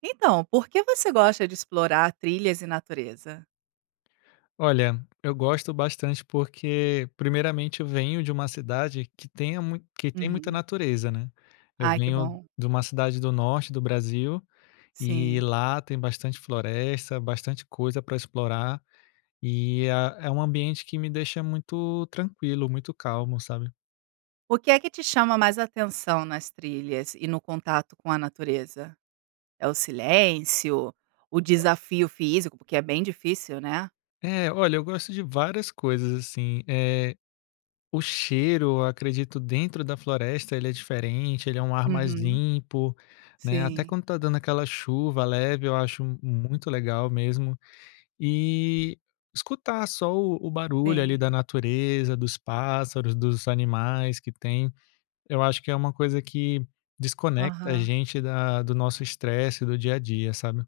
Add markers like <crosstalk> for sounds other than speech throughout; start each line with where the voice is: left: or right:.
right: Então, por que você gosta de explorar trilhas e natureza?
left: Olha, eu gosto bastante porque, primeiramente, eu venho de uma cidade que tem muita
right: Uhum.
left: natureza, né. Eu
right: Ai, que
left: venho
right: bom.
left: de uma cidade do norte do Brasil, e
right: Sim.
left: lá tem bastante floresta, bastante coisa para explorar, e a é um ambiente que me deixa muito tranquilo, muito calmo, sabe.
right: O que é que te chama mais atenção nas trilhas e no contato com a natureza? É o silêncio? O desafio físico? Porque é bem difícil, né?
left: É, olha, eu gosto de várias coisas, assim, o cheiro, eu acredito, dentro da floresta ele é diferente, ele é um ar mais
right: Uhum.
left: limpo, né, até
right: Sim,
left: quando tá dando aquela chuva leve, eu acho muito legal mesmo. E escutar só o barulho
right: sim.
left: ali da natureza, dos pássaros, dos animais que tem, eu acho que é uma coisa que desconecta a
right: Aham.
left: gente da do nosso estresse do dia a dia, sabe.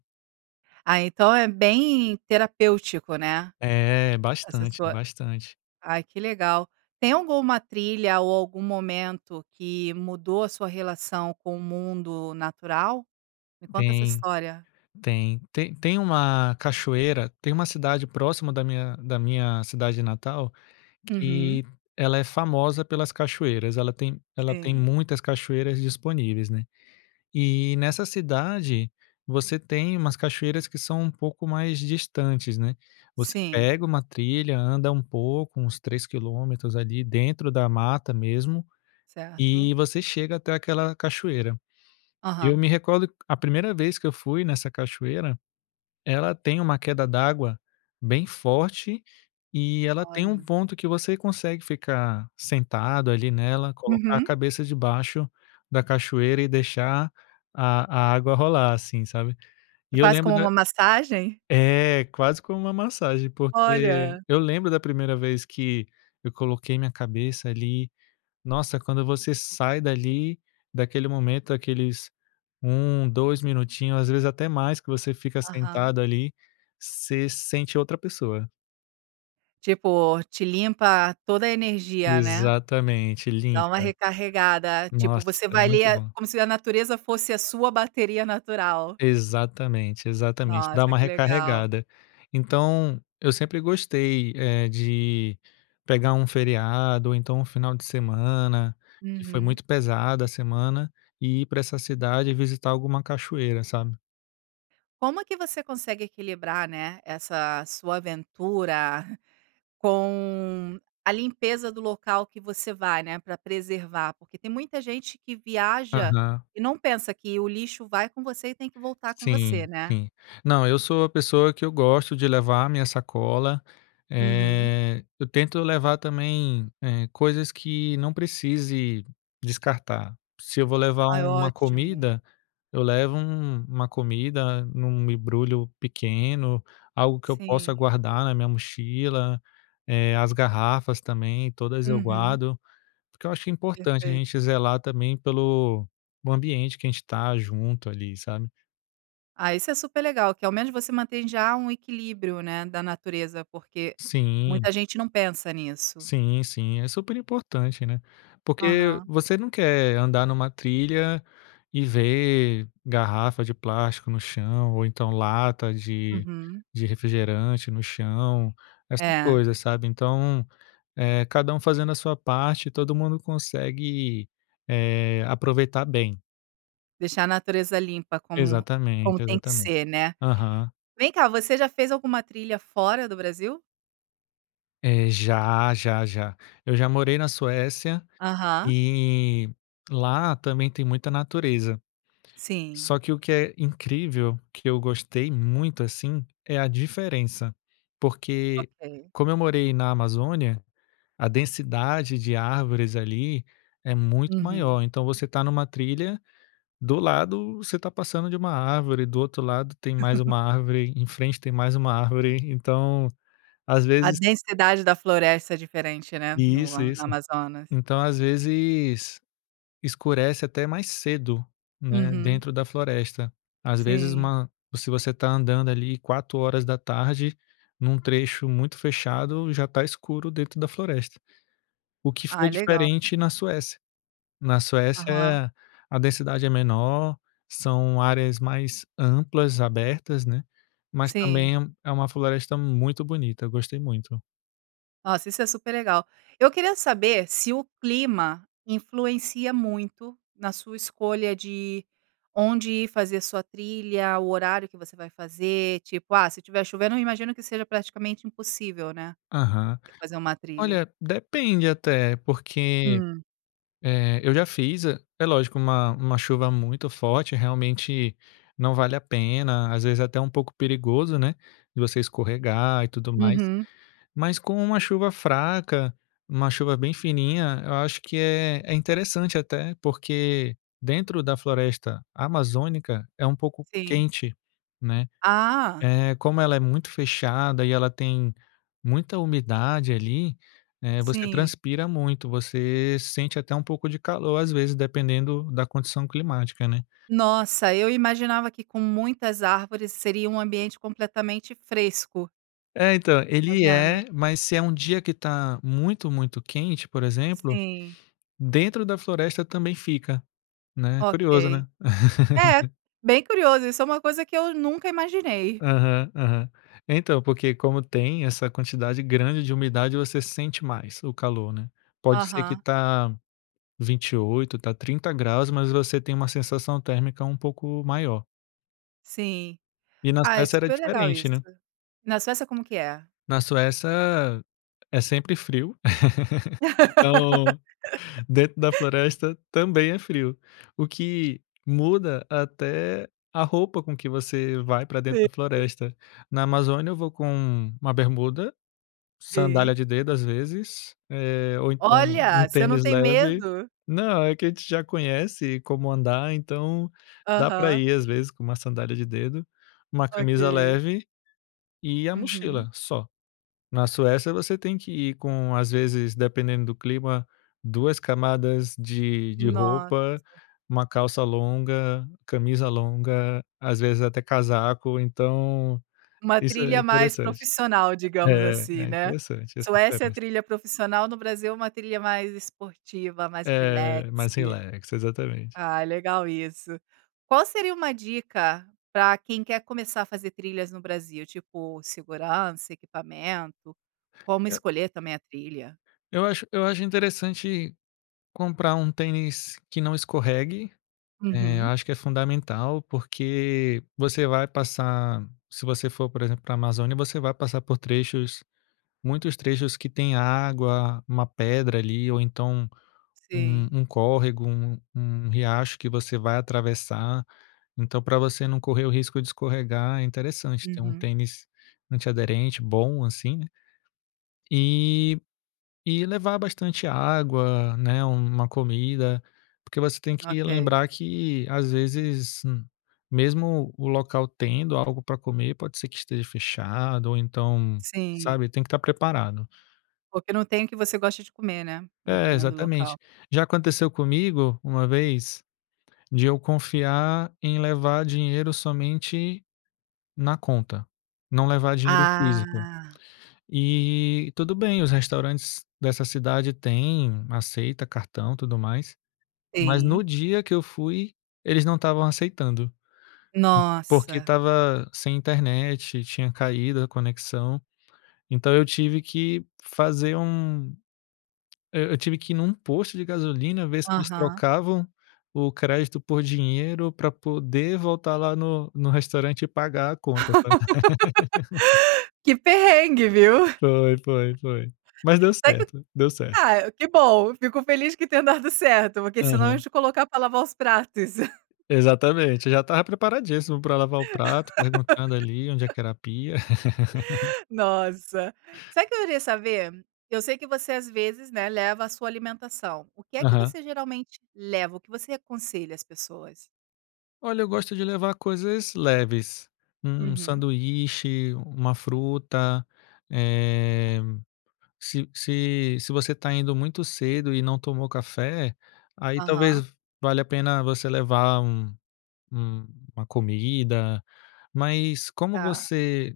right: Ah, então é bem terapêutico, né?
left: É,
right: Essa
left: bastante,
right: sua
left: bastante.
right: ai, que legal. Tem alguma trilha ou algum momento que mudou a sua relação com o mundo natural? Me conta essa
left: Tem,
right: história.
left: Tem, uma cachoeira, tem uma cidade próxima da minha cidade natal
right: Uhum.
left: que ela é famosa pelas cachoeiras, ela tem
right: Sim,
left: muitas cachoeiras disponíveis, né. E nessa cidade, você tem umas cachoeiras que são um pouco mais distantes, né. Você
right: sim,
left: pega uma trilha, anda um pouco, uns 3 quilômetros ali dentro da mata mesmo, e
right: certo.
left: você chega até aquela cachoeira. Eu
right: Aham.
left: me recordo a primeira vez que eu fui nessa cachoeira, ela tem uma queda d'água bem forte e ela tem um
right: Olha.
left: ponto que você consegue ficar sentado ali nela, colocar a
right: Uhum.
left: cabeça debaixo da cachoeira e deixar a água rolar, assim, sabe.
right: E
left: E eu
right: faz
left: lembro
right: como
left: da
right: uma massagem?
left: É, quase como uma massagem, porque
right: Olha.
left: eu lembro da primeira vez que eu coloquei minha cabeça ali. Nossa, quando você sai dali, daquele momento, aqueles um, 2 minutinhos, às vezes até mais que você fica
right: Aham.
left: sentado ali, você sente outra pessoa.
right: Tipo, te limpa toda a energia, né.
left: Exatamente,
right: Dá uma
left: limpa.
right: recarregada, tipo,
left: Nossa,
right: você
left: é
right: vai
left: muito
right: ler
left: bom.
right: como se a natureza fosse a sua bateria natural.
left: Exatamente, exatamente, dá
right: Nossa,
left: uma
right: que legal.
left: recarregada. Então, eu sempre gostei, de pegar um feriado ou então um final de semana, que foi
right: Uhum.
left: muito pesada a semana, e ir para essa cidade e visitar alguma cachoeira, sabe.
right: Como é que você consegue equilibrar, né, essa sua aventura <laughs> com a limpeza do local que você vai, né, para preservar, porque tem muita gente que viaja
left: Aham.
right: e não pensa que o lixo vai com você e tem que voltar com
left: Sim,
right: você, né.
left: sim. Não, eu sou a pessoa que eu gosto de levar a minha sacola.
right: Uhum.
left: Eu tento levar também, coisas que não precise descartar. Se eu vou levar
right: Ai,
left: uma
right: ótimo.
left: comida, eu levo uma comida num embrulho pequeno, algo que eu possa
right: Sim.
left: guardar na minha mochila, as garrafas também, todas eu
right: Uhum.
left: guardo, porque eu acho importante a
right: Perfeito.
left: gente zelar também pelo o ambiente que a gente está junto ali, sabe?
right: Ah, isso é super legal, que ao menos você mantém já um equilíbrio, né, da natureza, porque
left: Sim,
right: muita gente não pensa nisso.
left: sim, sim, é super importante, né. Porque
right: Aham.
left: você não quer andar numa trilha e ver garrafa de plástico no chão ou então lata de
right: Uhum.
left: de refrigerante no chão, essas
right: É,
left: coisas, sabe. Então, é cada um fazendo a sua parte, todo mundo consegue, aproveitar bem.
right: deixar a natureza limpa como
left: Exatamente,
right: como tem que
left: exatamente.
right: ser, né.
left: Aham.
right: Vem cá, você já fez alguma trilha fora do Brasil?
left: Já, já, já. Eu já morei na Suécia
right: Aham,
left: e lá também tem muita natureza.
right: sim.
left: Só que o que é incrível, que eu gostei muito assim, é a diferença. Porque
right: Ok.
left: como eu morei na Amazônia, a densidade de árvores ali é muito
right: Uhum.
left: maior. Então você está numa trilha, do lado você está passando de uma árvore, do outro lado tem mais uma árvore, em frente tem mais uma árvore. Então, às
right: A
left: vezes.
right: densidade da floresta é diferente, né, no
left: Isso,
right: a no
left: isso.
right: Amazonas.
left: Então, às vezes escurece até mais cedo, né,
right: Uhum,
left: dentro da floresta. Às vezes
right: sim.
left: uma se você está andando ali 4 horas da tarde num trecho muito fechado, já está escuro dentro da floresta. O que
right: Ah,
left: foi
right: é legal.
left: diferente na Suécia. Na
right: Aham,
left: Suécia, a densidade é menor, são áreas mais amplas, abertas, né, mas
right: sim.
left: também é uma floresta muito bonita, eu gostei muito.
right: Nossa, isso é super legal. Eu queria saber se o clima influencia muito na sua escolha de onde ir fazer sua trilha, o horário que você vai fazer, tipo, ah, se tiver chovendo, eu imagino que seja praticamente impossível, né,
left: Aham.
right: você fazer uma trilha.
left: Olha, depende até, porque
right: Hum.
left: é, eu já fiz, é lógico, uma chuva muito forte, realmente não vale a pena, às vezes é até um pouco perigoso, né, de você escorregar e tudo mais.
right: Uhum,
left: Mas com uma chuva fraca, uma chuva bem fininha, eu acho que é interessante até, porque dentro da floresta amazônica é um pouco
right: sim.
left: quente, né.
right: Ah,
left: É, como ela é muito fechada e ela tem muita umidade ali, você
right: sim.
left: transpira muito, você sente até um pouco de calor, às vezes, dependendo da condição climática, né.
right: Nossa, eu imaginava que com muitas árvores seria um ambiente completamente fresco,
left: É, então,
right: tá
left: ele
right: vendo?
left: é, mas se é um dia que tá muito, muito quente, por exemplo,
right: Sim,
left: dentro da floresta também fica, né. Curioso,
right: ok.
left: né.
right: É, bem curioso, isso é uma coisa que eu nunca imaginei.
left: Aham, aham. Então, porque como tem essa quantidade grande de umidade, você sente mais o calor, né. Pode ser que
right: Aham,
left: tá 28, tá 30 graus, mas você tem uma sensação térmica um pouco maior.
right: sim.
left: E na
right: Ah, é
left: Suécia era
right: super legal
left: diferente,
right: isso.
left: né.
right: Na Suécia como que é?
left: Na Suécia é sempre frio, <laughs>
right: <laughs>
left: então dentro da floresta também é frio. O que muda até a roupa com que você vai para dentro
right: Sim,
left: da floresta. Na Amazônia eu vou com uma bermuda, sandália
right: sim.
left: de dedo, às vezes, ou então um
right: Olha, você não
left: tênis
right: tem
left: leve.
right: medo?
left: Não, é que a gente já conhece como andar, então dá pra
right: Aham,
left: ir, às vezes, com uma sandália de dedo, uma camisa
right: ok.
left: leve e a
right: Uhum.
left: mochila, só. Na Suécia você tem que ir com, às vezes, dependendo do clima, 2 camadas de
right: Nossa.
left: roupa, uma calça longa, camisa longa, às vezes até casaco, então
right: Uma
left: isso é
right: trilha mais
left: interessante.
right: profissional, digamos
left: É,
right: assim,
left: é
right: né.
left: interessante essa
right: Suécia é
left: diferença.
right: trilha profissional, no Brasil é uma trilha mais esportiva, mais relax.
left: É, mais relax, exatamente.
right: Ah, é legal isso. Qual seria uma dica para quem quer começar a fazer trilhas no Brasil, tipo segurança, equipamento, como
left: É.
right: escolher também a trilha?
left: Eu acho interessante comprar um tênis que não escorregue, eu
right: Uhum,
left: acho que é fundamental, porque você vai passar se você for, por exemplo, para a Amazônia, você vai passar por trechos muitos trechos que tem água, uma pedra ali, ou então um
right: sim.
left: um córrego, um riacho que você vai atravessar, então para você não correr o risco de escorregar, é interessante ter um
right: Uhum,
left: tênis antiaderente bom, assim, né, e E levar bastante água, né, uma comida, porque você tem que
right: ok.
left: lembrar que às vezes, mesmo o local tendo algo para comer, pode ser que esteja fechado ou então,
right: Sim,
left: sabe, tem que estar preparado.
right: porque não tem o que você gosta de comer, né,
left: É,
right: dependendo do local.
left: exatamente. Já aconteceu comigo uma vez de eu confiar em levar dinheiro somente na conta, não levar dinheiro físico.
right: Ah,
left: E tudo bem, os restaurantes dessa cidade têm, aceita cartão, tudo mais. Mas no
right: sim.
left: dia que eu fui, eles não estavam aceitando, porque
right: Nossa.
left: estava sem internet, tinha caído a conexão, então eu tive que ir num posto de gasolina, ver se eles
right: Aham.
left: trocavam o crédito por dinheiro para poder voltar lá no restaurante e pagar a conta, sabe.
right: Que perrengue, viu.
left: <laughs> Foi, foi, foi. Mas deu
right: Até que
left: certo, deu certo.
right: ah, que bom, fico feliz que tenha dado certo, porque senão iam
left: Aham.
right: te colocar para lavar os pratos. <laughs>
left: Exatamente, eu já estava preparadíssimo para lavar o prato, perguntando ali onde é que era a pia.
right: Nossa. Sabe o que eu queria saber? Eu sei que você às vezes, né, leva a sua alimentação. O que é que você
left: <laughs>
right: geralmente leva? O que você aconselha as pessoas?
left: Olha, eu gosto de levar coisas leves, um
right: Uhum.
left: sanduíche, uma fruta, eh, se você está indo muito cedo e não tomou café, aí talvez
right: Aham.
left: valha a pena você levar um uma comida, mas como
right: Tá,
left: você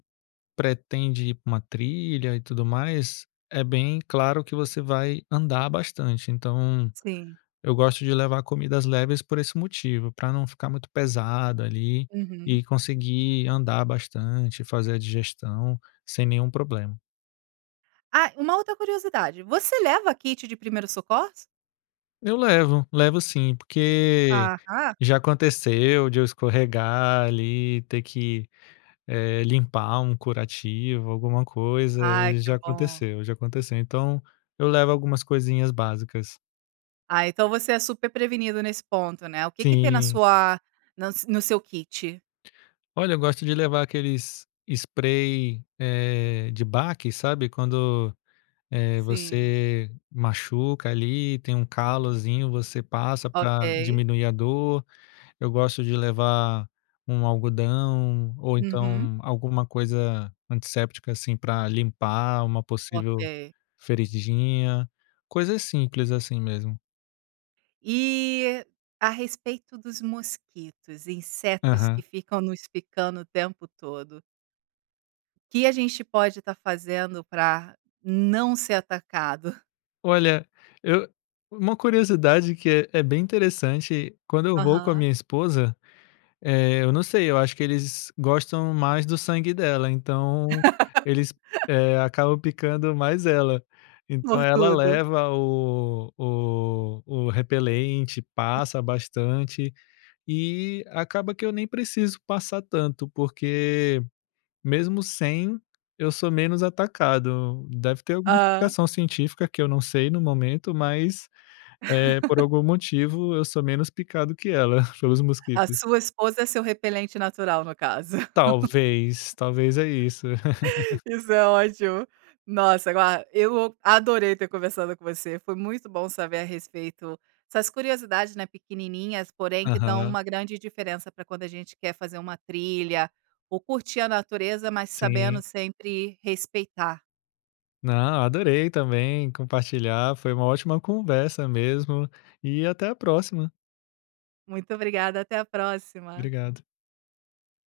left: pretende ir para uma trilha e tudo mais, é bem claro que você vai andar bastante, então
right: sim.
left: eu gosto de levar comidas leves por esse motivo, para não ficar muito pesado ali
right: Uhum.
left: e conseguir andar bastante, fazer a digestão sem nenhum problema.
right: Ah, uma outra curiosidade, você leva kit de primeiros socorros?
left: Eu levo, levo sim, porque
right: Aham.
left: já aconteceu de eu escorregar ali, ter que, limpar um curativo, alguma coisa,
right: Ai, que
left: já
right: bom.
left: aconteceu, já aconteceu. Então, eu levo algumas coisinhas básicas.
right: Ah, então você é super prevenido nesse ponto, né. O que que tem na
left: Sim.
right: sua na no seu kit?
left: Olha, eu gosto de levar aqueles spray, de baque, sabe, quando
right: Sim,
left: você machuca ali, tem um calozinho, você passa para
right: ok.
left: diminuir a dor. Eu gosto de levar um algodão ou
right: Uhum,
left: então alguma coisa antisséptica, assim, para limpar uma possível
right: ok.
left: feridinha, coisas simples assim mesmo.
right: E a respeito dos mosquitos, insetos que
left: Aham.
right: ficam nos picando o tempo todo, o que a gente pode estar fazendo para não ser atacado?
left: Olha, eu uma curiosidade que é bem interessante, quando eu vou com a
right: Aham.
left: minha esposa, é, eu não sei, eu acho que eles gostam mais do sangue dela, então eles, acabam picando mais ela. Então
right: Por
left: ela
right: tudo.
left: leva o repelente, passa bastante e acaba que eu nem preciso passar tanto, porque mesmo sem, eu sou menos atacado. Deve ter alguma
right: Hã.
left: explicação científica que eu não sei no momento, mas, por algum motivo eu sou menos picado que ela <laughs> pelos
right: A
left: mosquitos.
right: sua esposa é seu repelente natural, no caso.
left: Talvez, talvez é isso. <laughs>
right: Isso é ótimo. Nossa, agora eu adorei ter conversado com você. Foi muito bom saber a respeito essas curiosidades, né, pequenininhas, porém que dão
left: Aham,
right: uma grande diferença para quando a gente quer fazer uma trilha ou curtir a natureza, mas sabendo
left: sim.
right: sempre respeitar.
left: Não, adorei também compartilhar, foi uma ótima conversa mesmo, e até a próxima.
right: Muito obrigada, até a próxima.
left: Obrigado.